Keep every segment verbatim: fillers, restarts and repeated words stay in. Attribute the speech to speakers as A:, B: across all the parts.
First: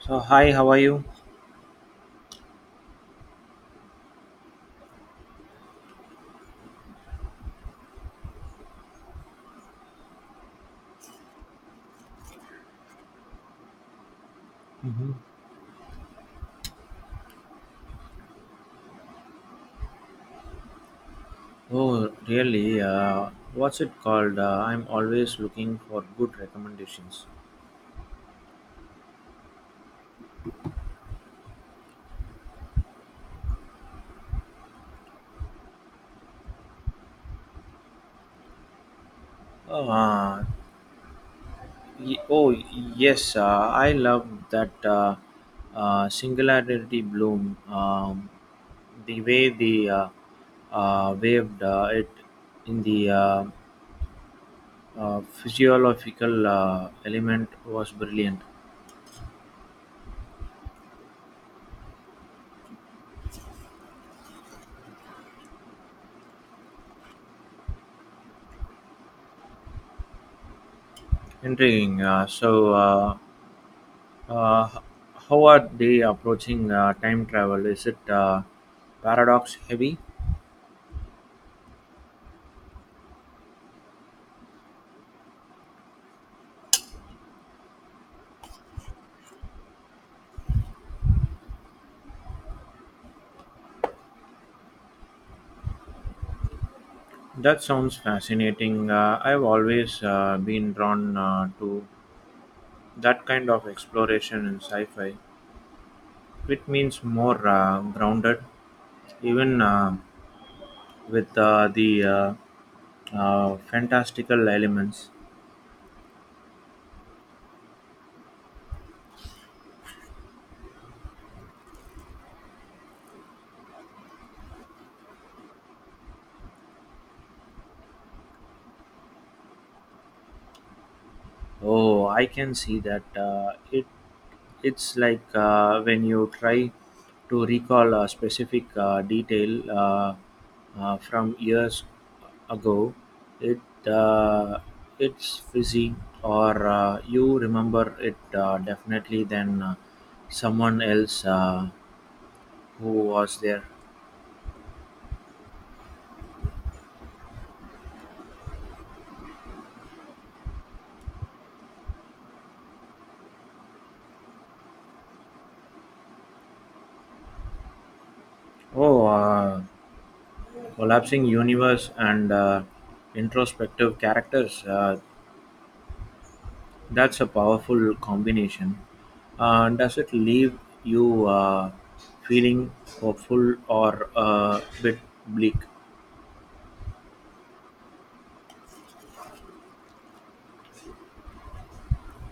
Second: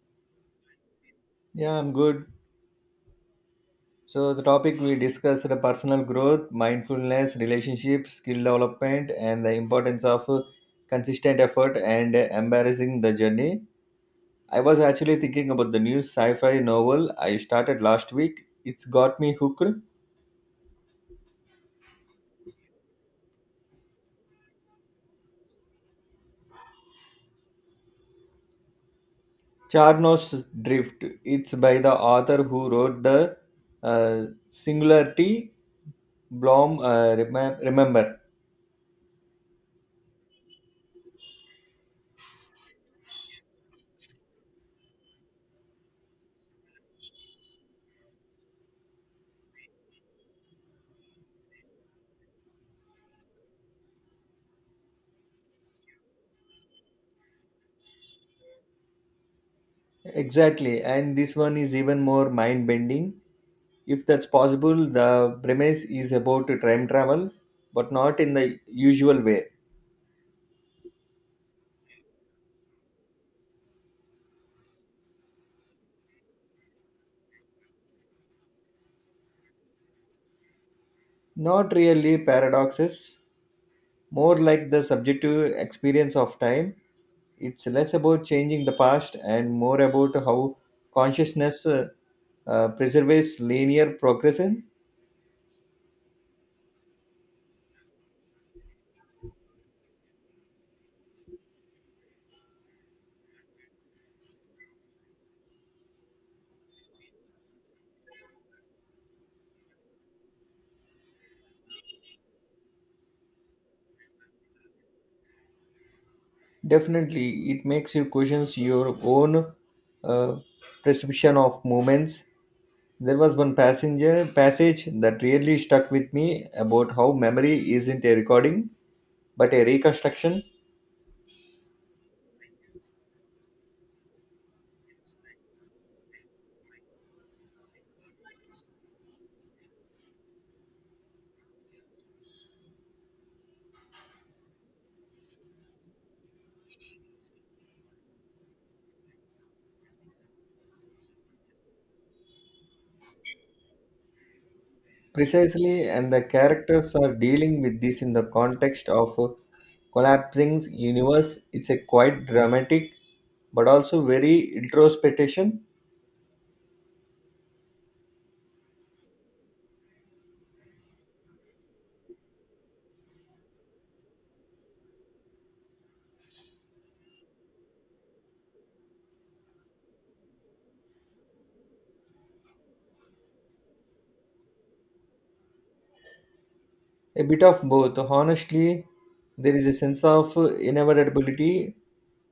A: So hi, how are you?
B: Yeah, I'm good. So the topic we discussed the personal growth, mindfulness, relationships, skill development, and the importance of uh, consistent effort and uh, embarrassing the journey. I was actually thinking about the new sci-fi novel I started last week. It's got me hooked.
A: Oh, really? Uh, what's it called? Uh, I'm always looking for good recommendations.
B: Charnos Drift. It's by the author who wrote the uh, Singularity Blom. Uh, remem- remember
A: Oh, Uh, y- oh yes, uh, I love that uh, uh, singularity bloom. Um, the way the uh, uh, waved uh, it in the uh, uh, physiological uh, element was brilliant,
B: exactly, and this one is even more mind-bending if that's possible. The premise is about time travel, but not in the usual way.
A: intriguing. Uh, so. Uh, Uh, how are they approaching uh, time travel? Is it uh, paradox heavy?
B: Not really paradoxes, more like the subjective experience of time. It's less about changing the past and more about how consciousness uh, uh, preserves linear progression.
A: That sounds fascinating. Uh, I've always uh, been drawn uh, to that kind of exploration in sci fi. It means more uh, grounded, even uh, with uh, the uh, uh, fantastical elements.
B: Definitely, it makes you question your own uh, perception of moments. There was one passenger passage that really stuck with me about how memory isn't a recording but a reconstruction.
A: Oh, I can see that. Uh, it It's like uh, when you try to recall a specific uh, detail uh, uh, from years ago, it uh, it's fizzy, or uh, you remember it uh, definitely than uh, someone else uh, who was there.
B: Precisely, and the characters are dealing with this in the context of a collapsing universe. It's a quite dramatic but also very introspection,
A: Oh, uh, collapsing universe and uh, introspective characters. Uh, That's a powerful combination. Uh, does it leave you uh, feeling hopeful or a bit bleak?
B: a bit of both. Honestly, there is a sense of inevitability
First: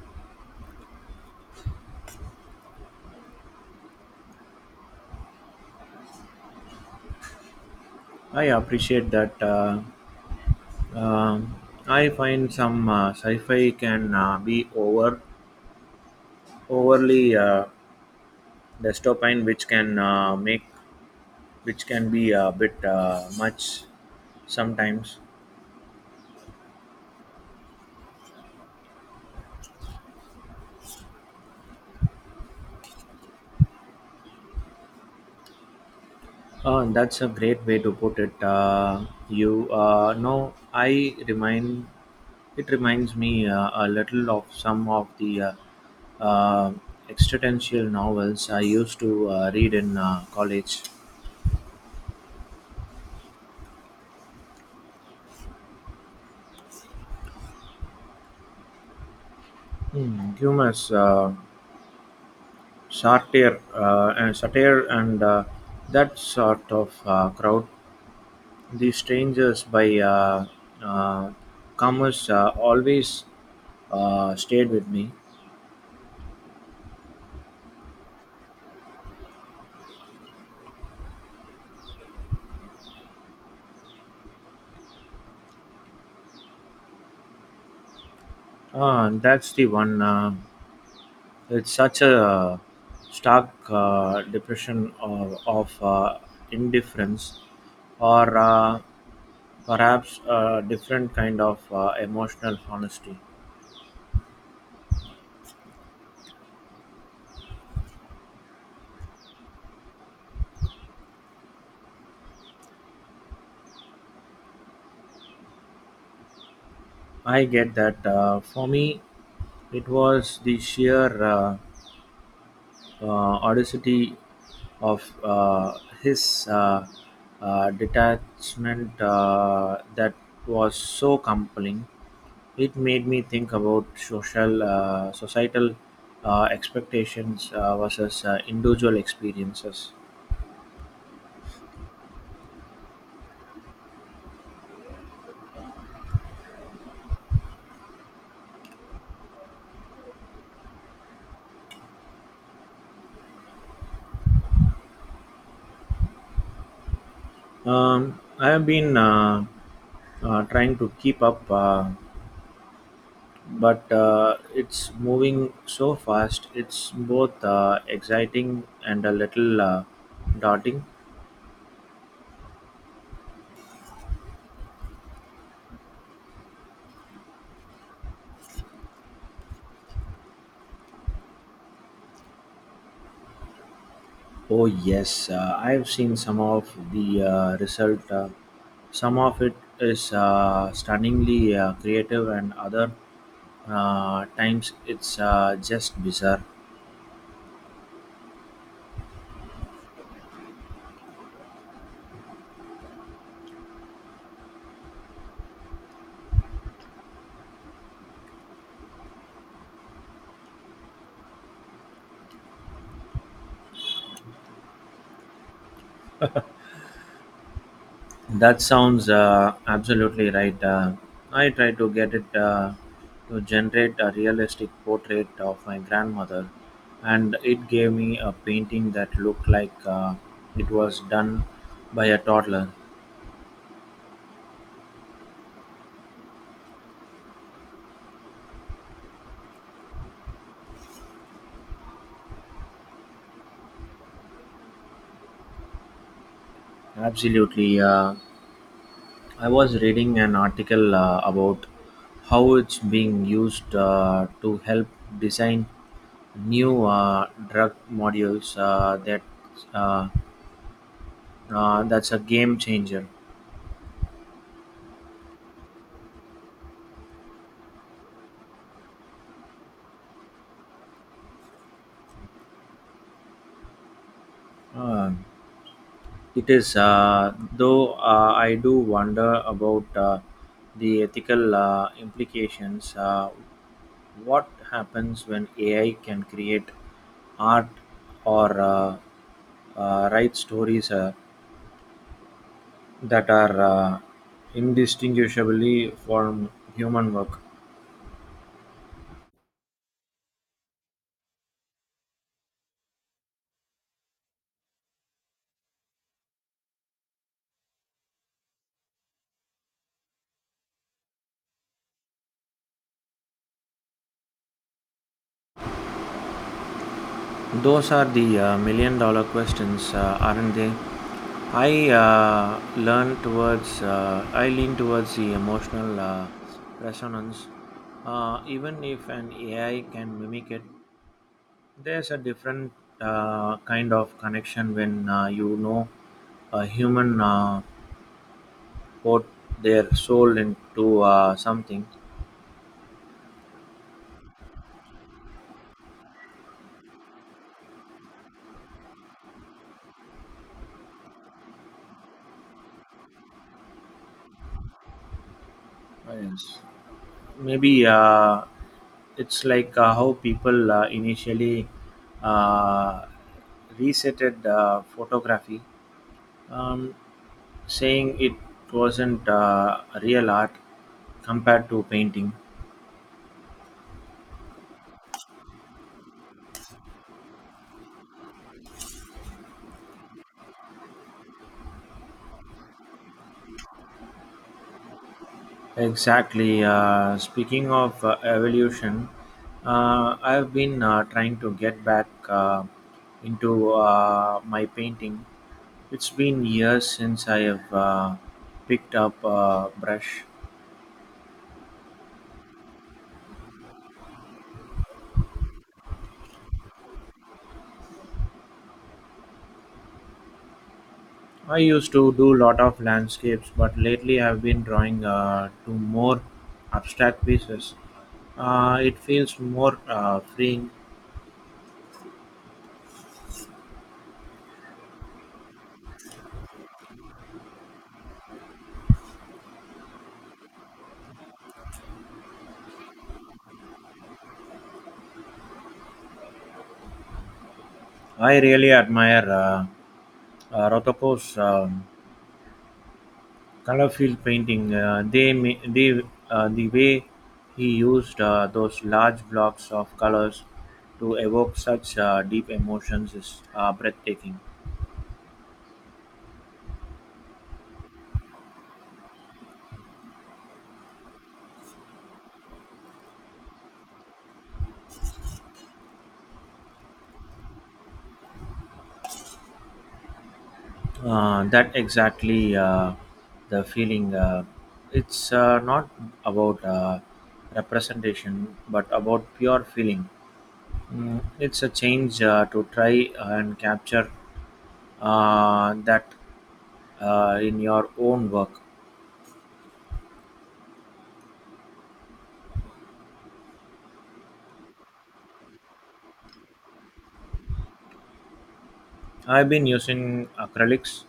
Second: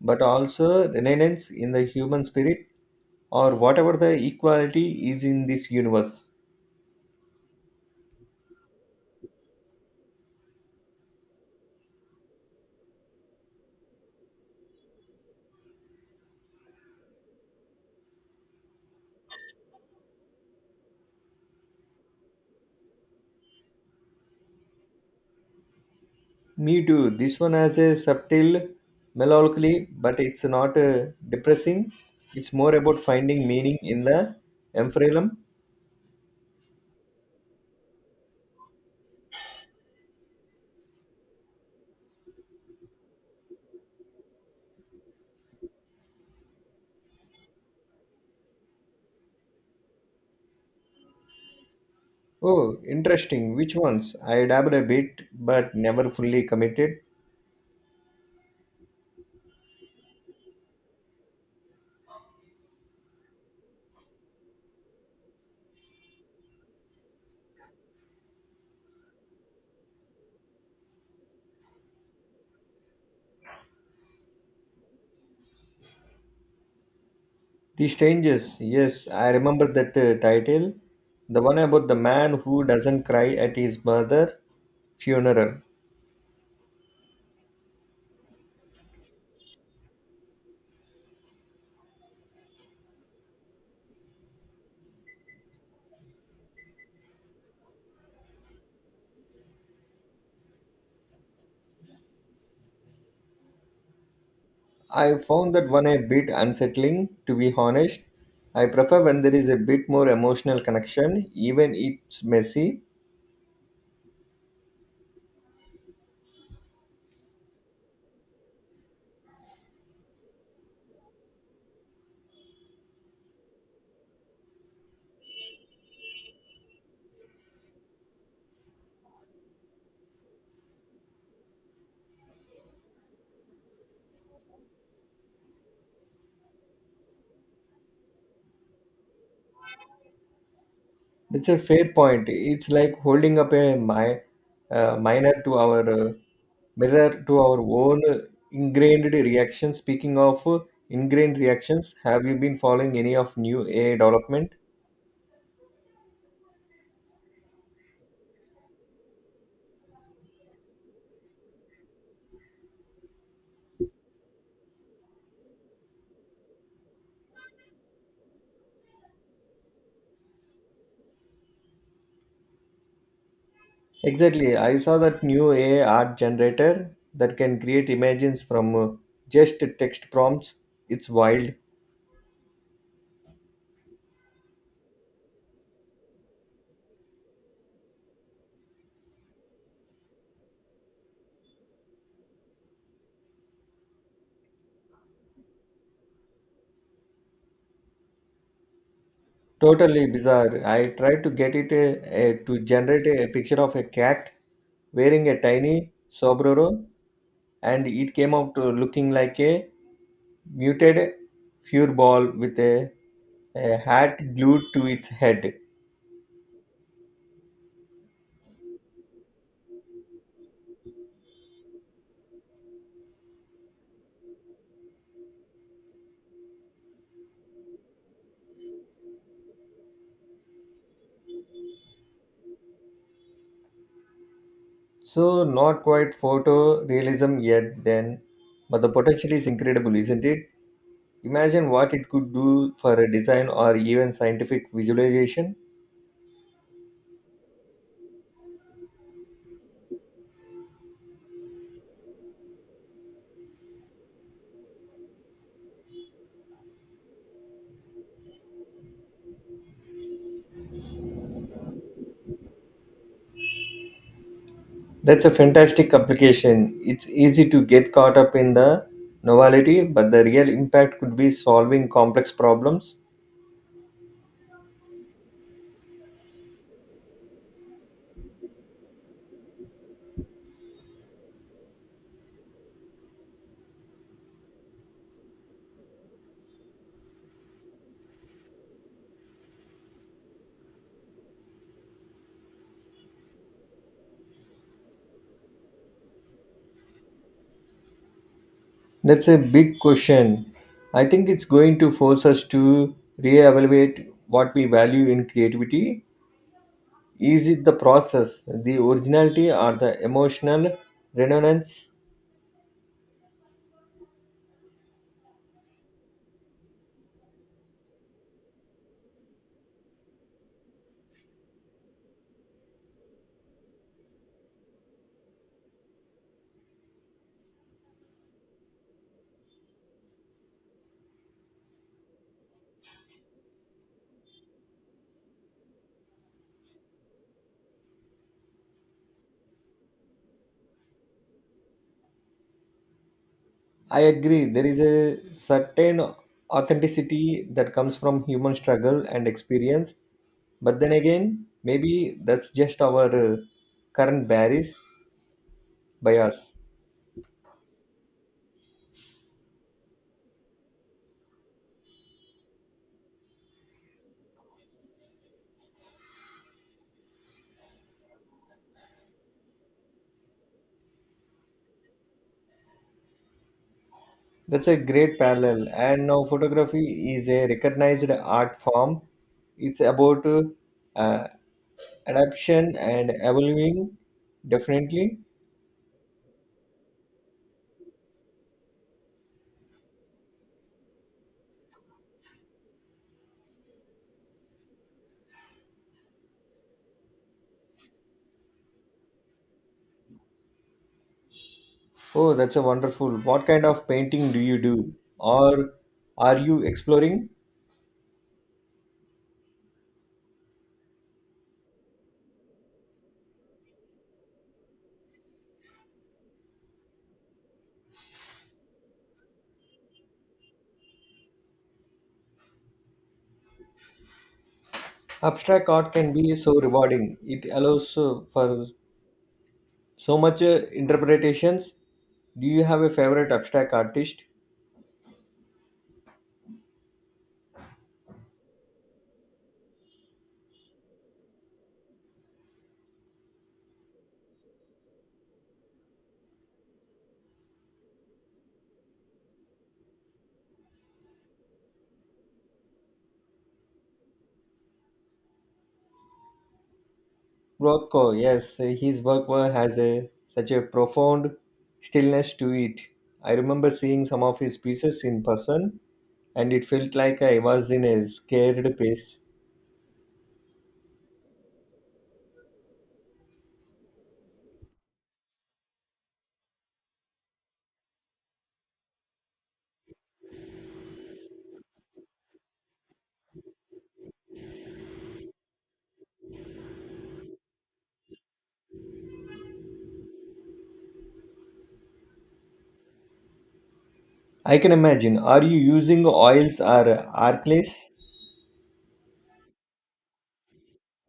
B: but also renaissance in the human spirit or whatever the equality is in this universe.
A: I appreciate that. Uh, um, I find some uh, sci-fi can uh, be over overly uh, dystopian, which can uh, make which can be a bit uh, much sometimes.
B: Me too. This one has a subtle melancholy, but it's not uh, depressing. It's more about finding meaning in the emphyreum.
A: Uh, that's a great way to put it. Uh, you uh, know, I remind It reminds me uh, a little of some of the uh, uh, existential novels I used to uh, read in uh, college.
B: Oh, interesting. Which ones? I dabbled a bit, but never fully committed.
A: Hmm. Humorous, uh, satire, uh, and satire, and uh, that sort of uh, crowd. The strangers by uh, uh, commerce uh, always uh, stayed with me.
B: The Strangers. Yes, I remember that uh, title. The one about the man who doesn't cry at his mother funeral.
A: Uh, that's the one. Uh, it's such a stark uh, depression of, of uh, indifference, or uh, perhaps a different kind of uh, emotional honesty.
B: I found that one a bit unsettling, to be honest. I prefer when there is a bit more emotional connection, even it's messy.
A: I get that. Uh, for me, it was the sheer uh, uh, audacity of uh, his uh, uh, detachment uh, that was so compelling. It made me think about social uh, societal uh, expectations uh, versus uh, individual experiences.
B: That's a fair point. It's like holding up a mi- uh, minor to our uh, mirror to our own uh, ingrained reaction. Speaking of uh, ingrained reactions, have you been following any of new A I development?
A: Um, I have been uh, uh, trying to keep up, uh, but uh, it's moving so fast. It's both uh, exciting and a little uh, daunting.
B: Exactly. I saw that new A I art generator that can create images from uh, just text prompts. It's wild.
A: Oh yes, uh, I have seen some of the uh, result. Uh, some of it is uh, stunningly uh, creative, and other uh, times it's uh, just bizarre.
B: Totally bizarre. I tried to get it a, a- to generate a, picture of a cat wearing a tiny sombrero, and it came out to looking like a muted furball with a, a hat glued to its head.
A: That sounds uh, absolutely right. Uh, I try to get it uh, to generate a realistic portrait of my grandmother, and it gave me a painting that looked like uh, it was done by a toddler.
B: So not quite photo realism yet then, but the potential is incredible, isn't it? Imagine what it could do for a design or even scientific visualization.
A: Absolutely. Uh, I was reading an article uh, about how it's being used uh, to help design new uh, drug modules uh, that uh, Uh, that's a game changer.
B: That's a fantastic application. It's easy to get caught up in the novelty, but the real impact could be solving complex problems.
A: Uh, it is, uh, though uh, I do wonder about uh, the ethical uh, implications. Uh, what happens when A I can create art or uh, uh, write stories uh, that are uh, indistinguishably from human work?
B: That's a big question. I think it's going to force us to reevaluate what we value in creativity. Is it the process, the originality, or the emotional resonance?
A: Those are the uh, million dollar questions, uh, aren't they? I uh, learn towards, uh, I lean towards the emotional uh, resonance. Uh, even if an A I can mimic it, there's a different uh, kind of connection when uh, you know a human uh, put their soul into uh, something.
B: I agree. There is a certain authenticity that comes from human struggle and experience. But then again, maybe that's just our uh, current bias.
A: Ah, yes.
B: Bias.
A: Maybe uh, it's like uh, how people uh, initially uh, resetted uh, photography, um, saying it wasn't uh, real art compared to painting.
B: That's a great parallel. And now photography is a recognized art form. It's about uh, uh, adaptation and evolving. Definitely.
A: Exactly. Uh, speaking of uh, evolution, uh, I've been uh, trying to get back uh, into uh, my painting. It's been years since I have uh, picked up a brush.
B: Oh, that's a wonderful. What kind of painting do you do, or are you exploring?
A: I used to do lot of landscapes, but lately I've been drawing uh, to more abstract pieces. Uh, it feels more uh, freeing.
B: Abstract art can be so rewarding. It allows uh, for so much uh, interpretations. Do you have a favorite abstract artist?
A: I really admire uh, uh, Rotoko's um, color field painting. Uh, they, ma- they uh, The way he used uh, those large blocks of colors to evoke such uh, deep emotions is uh, breathtaking.
B: Rothko, yes, his work wa- has a such a profound stillness to it. I remember seeing some of his pieces in person, and it felt like I was in a scared place.
A: Uh, that exactly uh, the feeling. Uh, it's uh, not about uh, representation, but about pure feeling. Mm, it's a change uh, to try and capture uh, that uh, in your own work.
B: I can imagine. Are you using oils or arclays?
A: I've been using acrylics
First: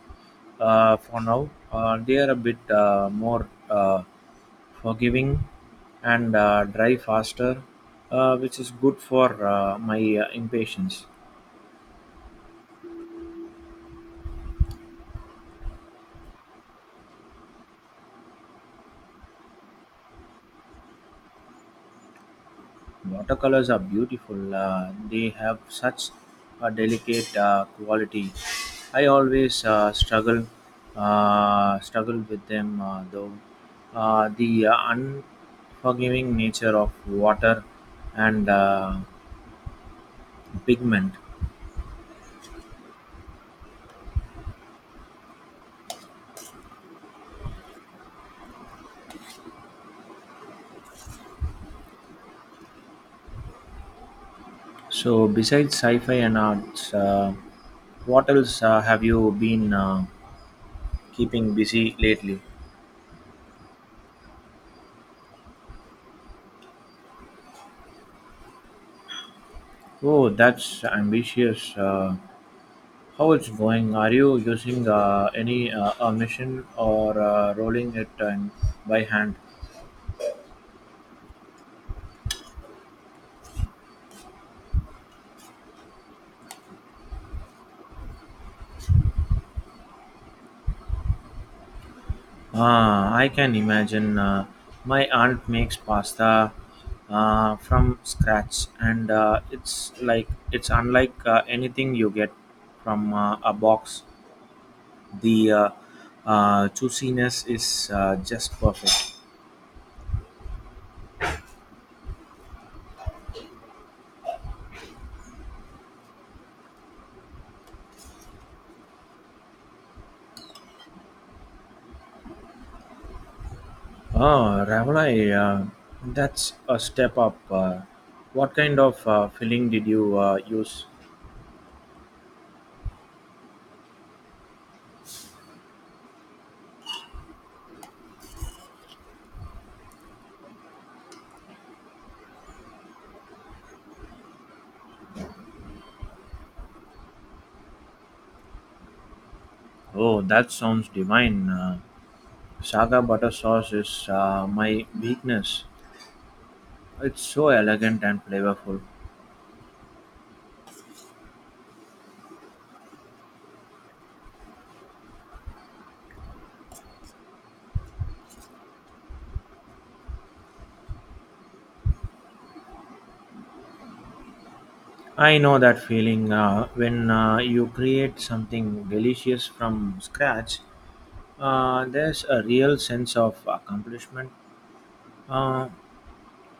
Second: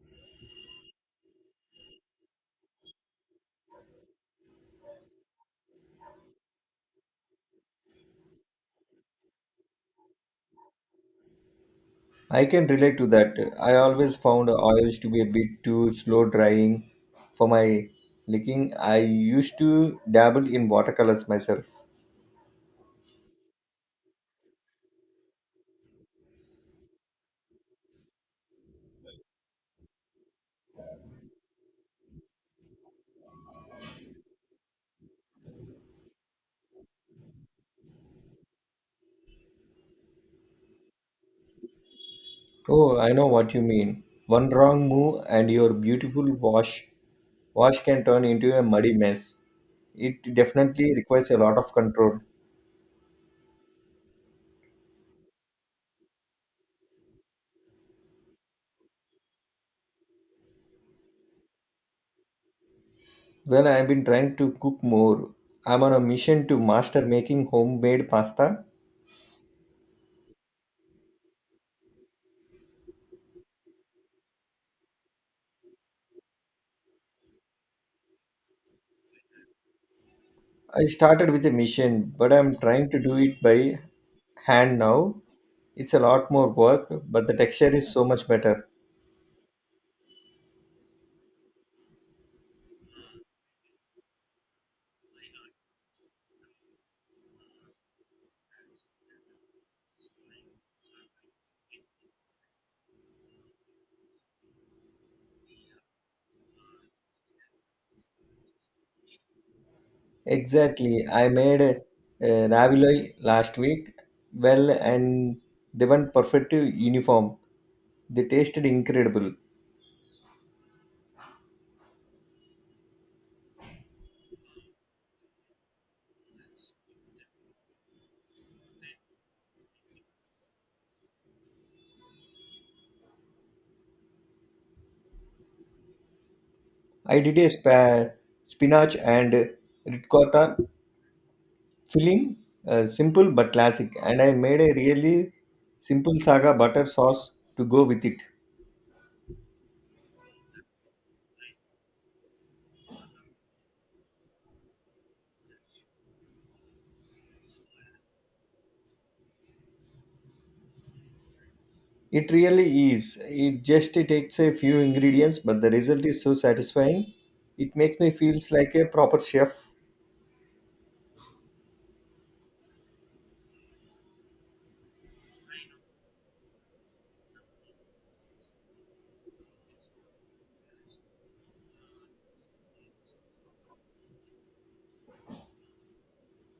A: uh, for now. Uh, they are a bit uh, more uh, forgiving and uh, dry faster, uh, which is good for uh, my uh, impatience.
B: I can relate to that. I always found oils to be a bit too slow drying for my licking. I used to dabble in watercolors myself.
A: Watercolors are beautiful. Uh, they have such a delicate uh, quality. I always uh, struggle uh, struggle with them uh, though. Uh, the uh, unforgiving nature of water and uh, pigment.
B: Oh, I know what you mean. One wrong move and your beautiful wash wash can turn into a muddy mess. It definitely requires a lot of control.
A: So, besides sci-fi and arts, uh, what else uh, have you been uh, keeping busy lately?
B: Well, I've been trying to cook more. I'm on a mission to master making homemade pasta.
A: Oh, that's ambitious. Uh, how it's going? Are you using uh, any uh, a machine or uh, rolling it um, by hand?
B: I started with a mission, but I'm trying to do it by hand now. It's a lot more work, but the texture is so much better.
A: Ah, I can imagine. Uh, my aunt makes pasta uh, from scratch, and uh, it's like it's unlike uh, anything you get from uh, a box. The uh, uh, juiciness is uh, just perfect.
B: Exactly. I made a, ravioli last week. Well, and they went perfect uniform. They tasted incredible.
A: Oh, ravioli, uh, that's a step up. Uh, what kind of uh, filling did you uh, use?
B: I did a spa, spinach and ricotta filling, uh, simple but classic. And I made a really simple saga butter sauce to go with it.
A: Oh, that sounds divine. Uh, saga butter sauce is uh, my weakness. It's so elegant and flavorful.
B: It really is. It just takes a few ingredients, but the result is so satisfying. It makes me feels like a proper chef.
A: I know that feeling uh, when uh, you create something delicious from scratch, uh, there's a real sense of accomplishment. Uh,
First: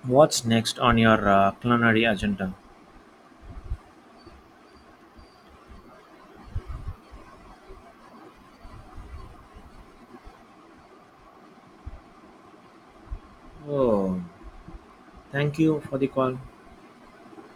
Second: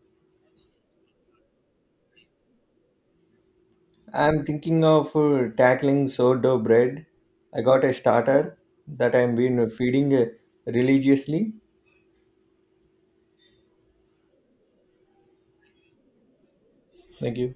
A: What's next on your uh, culinary agenda?
B: I'm thinking of uh, tackling sourdough bread. I got a starter that I've been feeding uh, religiously.
A: Oh, thank you for the call.
B: Thank you.